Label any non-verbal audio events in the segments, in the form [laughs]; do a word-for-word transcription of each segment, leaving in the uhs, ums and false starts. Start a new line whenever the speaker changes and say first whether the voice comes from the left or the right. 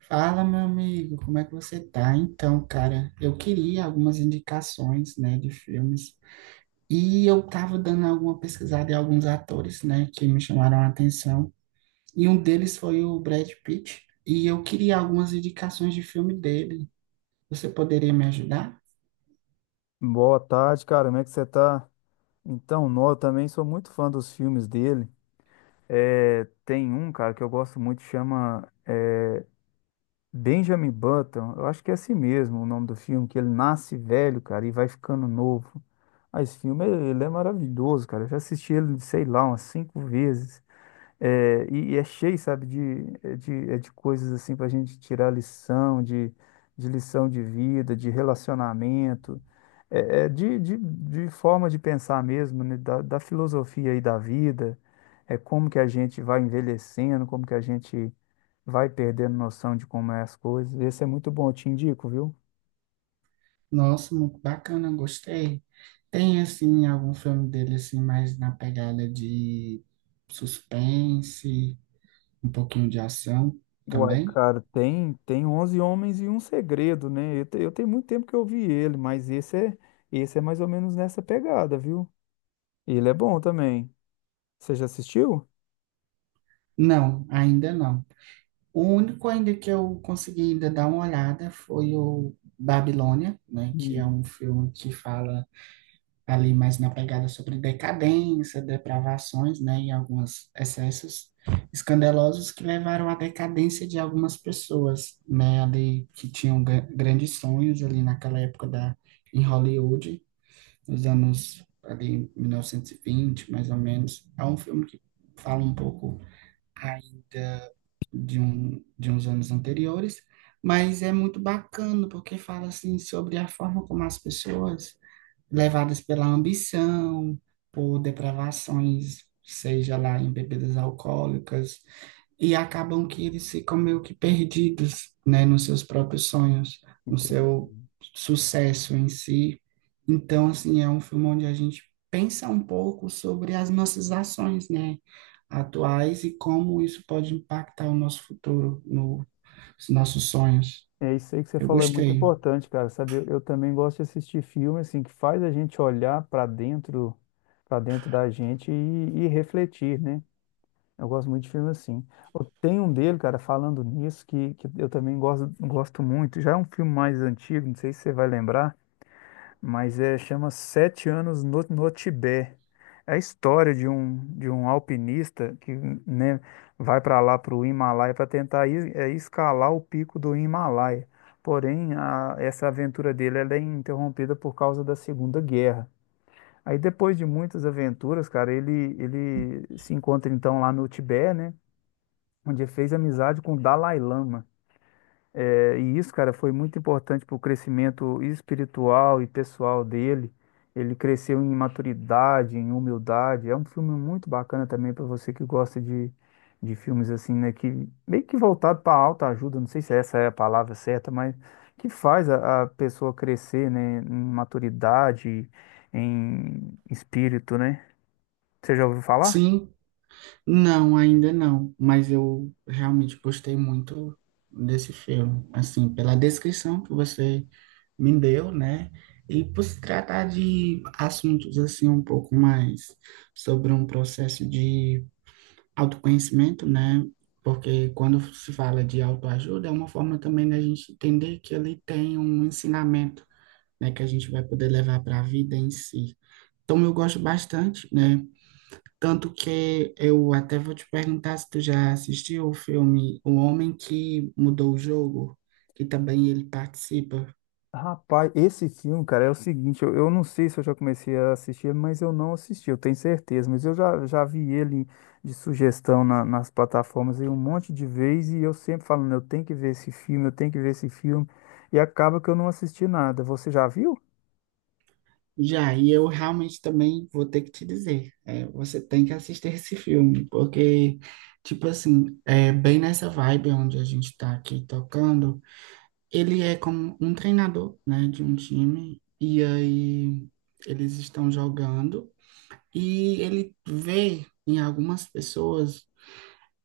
right: Fala, meu amigo, como é que você tá? Então, cara, eu queria algumas indicações, né, de filmes. E eu tava dando alguma pesquisada em alguns atores, né, que me chamaram a atenção. E um deles foi o Brad Pitt. E eu queria algumas indicações de filme dele. Você poderia me ajudar?
left: Boa tarde, cara. Como é que você tá? Então, nó, eu também sou muito fã dos filmes dele. É, tem um, cara, que eu gosto muito, chama Benjamin Button. Eu acho que é assim mesmo o nome do filme, que ele nasce velho, cara, e vai ficando novo. Ah, esse filme, ele é maravilhoso, cara. Eu já assisti ele, sei lá, umas cinco vezes. É, e, e é cheio, sabe, de, é de, é de coisas assim para a gente tirar lição, de, de lição de vida, de relacionamento, é, é de, de, de forma de pensar mesmo, né, da, da filosofia aí da vida, é como que a gente vai envelhecendo, como que a gente vai perdendo noção de como é as coisas. Esse é muito bom, eu te indico, viu?
right: Nossa, muito bacana, gostei. Tem, assim, algum filme dele, assim, mais na pegada de suspense, um pouquinho de ação
left: Uai,
right: também?
left: cara, tem, tem onze Homens e um Segredo, né? Eu, te- eu tenho muito tempo que eu vi ele, mas esse é, esse é mais ou menos nessa pegada, viu? E ele é bom também. Você já assistiu?
right: Não, ainda não. O único ainda que eu consegui ainda dar uma olhada foi o Babilônia, né, que é
left: Hum,
right: um filme que fala ali mais na pegada sobre decadência, depravações, né, e alguns excessos escandalosos que levaram à decadência de algumas pessoas, né, ali que tinham gra- grandes sonhos ali naquela época da em Hollywood, nos anos ali mil novecentos e vinte, mais ou menos. É um filme que fala um pouco ainda de, um, de uns anos anteriores, mas é muito bacana porque fala assim sobre a forma como as pessoas, levadas pela ambição, por depravações, seja lá em bebidas alcoólicas, e acabam que eles ficam meio que perdidos, né, nos seus próprios sonhos, no
left: Entendi.
right: seu sucesso em si. Então, assim, é um filme onde a gente pensa um pouco sobre as nossas ações, né, atuais e como isso pode impactar o nosso futuro, no, os nossos sonhos.
left: É isso aí que você
right: Eu
left: falou, é muito
right: gostei.
left: importante, cara, sabe? Eu, eu também gosto de assistir filme, assim, que faz a gente olhar para dentro, para dentro da gente e, e refletir, né? Eu gosto muito de filme assim. Eu tenho um dele, cara, falando nisso, que, que eu também gosto, gosto muito. Já é um filme mais antigo, não sei se você vai lembrar, mas é, chama Sete Anos no, no Tibete. É a história de um, de um alpinista que, né, vai para lá, para o Himalaia, para tentar es- é, escalar o pico do Himalaia. Porém, a- essa aventura dele ela é interrompida por causa da Segunda Guerra. Aí, depois de muitas aventuras, cara, ele, ele se encontra então lá no Tibete, né, onde ele fez amizade com o Dalai Lama. É, e isso, cara, foi muito importante para o crescimento espiritual e pessoal dele. Ele cresceu em maturidade, em humildade. É um filme muito bacana também para você que gosta de, de filmes assim, né? Que meio que voltado para alta ajuda, não sei se essa é a palavra certa, mas que faz a, a pessoa crescer, né? Em maturidade, em espírito, né? Você já ouviu falar?
right: Sim, não, ainda não, mas eu realmente gostei muito desse filme, assim, pela descrição que você me deu, né? E por se tratar de assuntos assim um pouco mais sobre um processo de autoconhecimento, né? Porque quando se fala de autoajuda, é uma forma também da gente entender que ele tem um ensinamento, né, que a gente vai poder levar para a vida em si. Então eu gosto bastante, né? Tanto que eu até vou te perguntar se tu já assistiu o filme O Homem que Mudou o Jogo, que também ele participa.
left: Rapaz, esse filme, cara, é o seguinte, eu, eu não sei se eu já comecei a assistir, mas eu não assisti, eu tenho certeza, mas eu já, já vi ele de sugestão na- nas plataformas aí um monte de vezes e eu sempre falando, eu tenho que ver esse filme, eu tenho que ver esse filme, e acaba que eu não assisti nada. Você já viu?
right: Já, e eu realmente também vou ter que te dizer, é, você tem que assistir esse filme, porque, tipo assim, é bem nessa vibe onde a gente está aqui tocando, ele é como um treinador, né, de um time, e aí eles estão jogando, e ele vê em algumas pessoas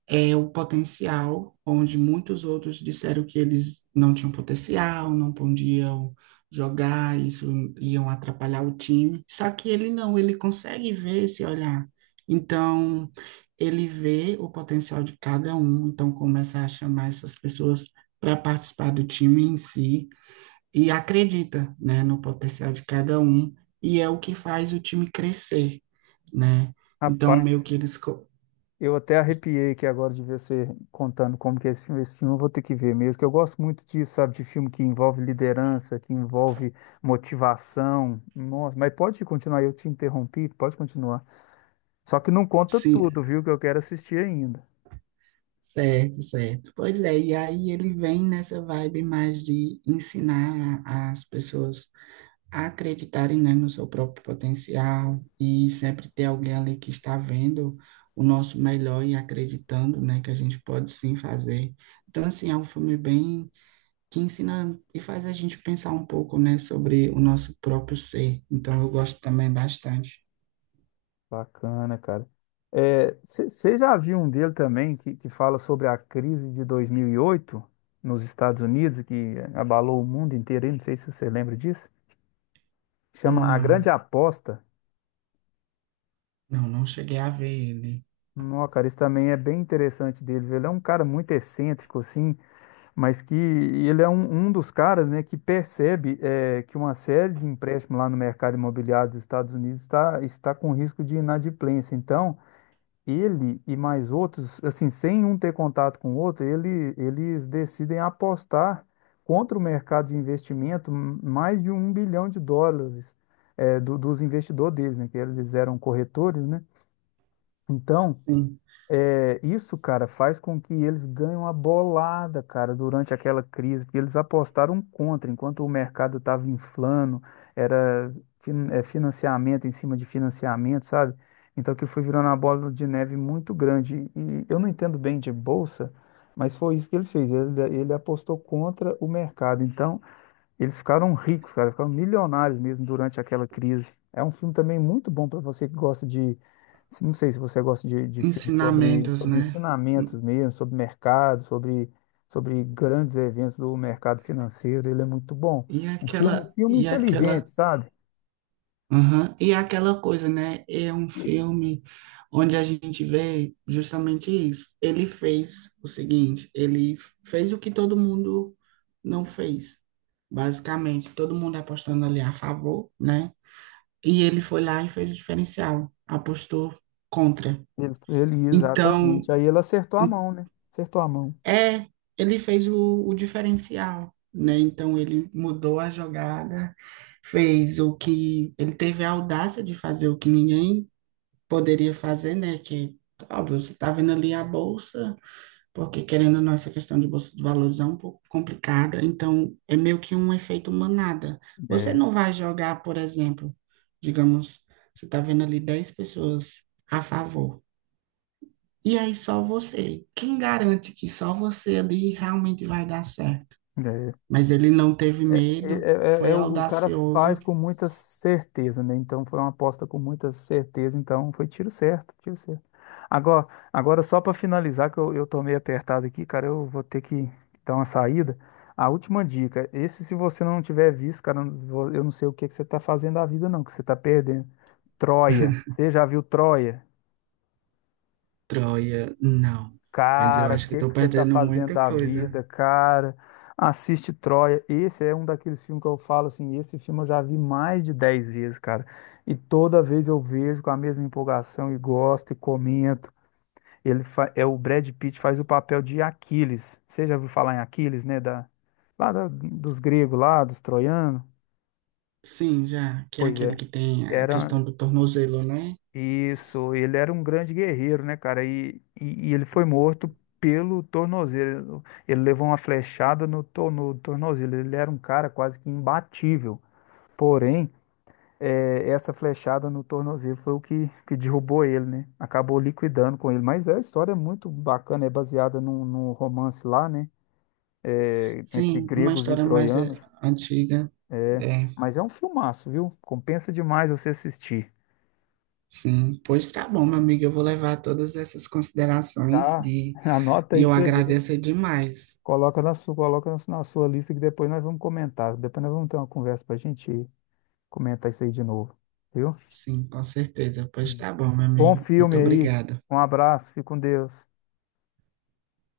right: é o potencial, onde muitos outros disseram que eles não tinham potencial, não podiam jogar, isso iam atrapalhar o time. Só que ele não, ele consegue ver esse olhar. Então, ele vê o potencial de cada um, então começa a chamar essas pessoas para participar do time em si e acredita, né, no potencial de cada um e é o que faz o time crescer, né? Então, meio
left: Rapaz,
right: que eles co-
left: eu até arrepiei aqui agora de ver você contando como que é esse filme, esse filme eu vou ter que ver mesmo, que eu gosto muito disso, sabe, de filme que envolve liderança, que envolve motivação. Nossa, mas pode continuar, eu te interrompi, pode continuar. Só que não conta
right: se
left: tudo, viu? Que eu quero assistir ainda.
right: certo, certo. Pois é, e aí ele vem nessa vibe mais de ensinar as pessoas a acreditarem, né, no seu próprio potencial e sempre ter alguém ali que está vendo o nosso melhor e acreditando, né, que a gente pode sim fazer. Então, assim, é um filme bem que ensina e faz a gente pensar um pouco, né, sobre o nosso próprio ser. Então, eu gosto também bastante.
left: Bacana, cara. Você já viu um dele também que, que fala sobre a crise de dois mil e oito nos Estados Unidos, que abalou o mundo inteiro? Aí? Não sei se você lembra disso. Chama A Grande
right: Não.
left: Aposta.
right: Não, não cheguei a ver ele.
left: Não, cara, esse também é bem interessante dele. Viu? Ele é um cara muito excêntrico, assim, mas que ele é um, um dos caras, né, que percebe eh, que uma série de empréstimos lá no mercado imobiliário dos Estados Unidos está, está com risco de inadimplência. Então, ele e mais outros, assim, sem um ter contato com o outro, ele, eles decidem apostar contra o mercado de investimento m- mais de um bilhão de dólares eh, do- dos investidores deles, né? Que eles eram corretores, né? Então,
right: Sim.
left: é, isso, cara, faz com que eles ganhem a bolada, cara, durante aquela crise, porque eles apostaram contra, enquanto o mercado estava inflando, era fin- é, financiamento em cima de financiamento, sabe? Então que foi virando uma bola de neve muito grande. E eu não entendo bem de bolsa, mas foi isso que ele fez. Ele, ele apostou contra o mercado. Então, eles ficaram ricos, cara, ficaram milionários mesmo durante aquela crise. É um filme também muito bom para você que gosta de. Não sei se você gosta de, de filmes sobre,
right: Ensinamentos,
left: sobre
right: né?
left: ensinamentos mesmo, sobre mercado, sobre, sobre grandes eventos do mercado financeiro. Ele é muito bom.
right: E
left: Um
right: aquela,
left: filme, um filme
right: e aquela,
left: inteligente, sabe?
right: aham. E aquela coisa, né? É um filme onde a gente vê justamente isso. Ele fez o seguinte, ele fez o que todo mundo não fez, basicamente. Todo mundo apostando ali a favor, né? E ele foi lá e fez o diferencial, apostou contra.
left: Ele, ele,
right: Então,
left: exatamente. Aí ele acertou a mão, né? Acertou a mão.
right: é, ele fez o, o diferencial, né? Então ele mudou a jogada, fez o que ele teve a audácia de fazer o que ninguém poderia fazer, né? Que óbvio, você está vendo ali a bolsa, porque querendo ou não, essa questão de bolsa de valores é um pouco complicada, então é meio que um efeito manada. Você
left: É.
right: não vai jogar, por exemplo, digamos, você está vendo ali dez pessoas a favor. E aí só você. Quem garante que só você ali realmente vai dar certo?
left: É.
right: Mas ele não teve
left: É,
right: medo,
left: é- é-
right: foi
left: é o cara
right: audacioso.
left: faz com muita certeza, né? Então foi uma aposta com muita certeza, então foi tiro certo, tiro certo. Agora, agora só para finalizar, que eu, eu tô meio apertado aqui, cara, eu vou ter que dar uma saída. A última dica, esse se você não tiver visto, cara, eu não vou- eu não sei o que que você tá fazendo da vida, não, que você tá perdendo. Troia. Você já viu Troia?
right: Troia, não. Mas eu
left: Cara, o
right: acho que
left: que
right: estou
left: que você tá
right: perdendo
left: fazendo
right: muita
left: da
right: coisa.
left: vida, cara? Assiste Troia. Esse é um daqueles filmes que eu falo assim, esse filme eu já vi mais de dez vezes, cara. E toda vez eu vejo com a mesma empolgação e gosto e comento. Ele fa- é o Brad Pitt faz o papel de Aquiles. Você já ouviu falar em Aquiles, né, da lá da- dos gregos lá, dos troianos?
right: Sim, já, que é
left: Pois
right: aquele
left: é.
right: que tem a
left: Era
right: questão do tornozelo, né?
left: Isso, ele era um grande guerreiro, né, cara? E, e, e ele foi morto pelo tornozelo. Ele levou uma flechada no, to- no tornozelo. Ele era um cara quase que imbatível. Porém, eh, essa flechada no tornozelo foi o que, que derrubou ele, né? Acabou liquidando com ele. Mas é a história é muito bacana, é baseada num, num romance lá, né? Eh, entre
right: Sim, uma
left: gregos e
right: história mais é,
left: troianos.
right: antiga.
left: É,
right: É,
left: mas é um filmaço, viu? Compensa demais você assistir.
right: sim. Pois tá bom, meu amigo, eu vou levar todas essas considerações
left: Tá?
right: de
left: [laughs] Anota
right: E
left: aí
right: eu
left: pra você ver.
right: agradeço demais.
left: Coloca na sua, coloca na sua na sua lista que depois nós vamos comentar. Depois nós vamos ter uma conversa para a gente comentar isso aí de novo, viu?
right: Sim, com certeza. Pois tá bom, meu
left: Bom
right: amigo. Muito
left: filme aí.
right: obrigada.
left: Um abraço, fique com Deus.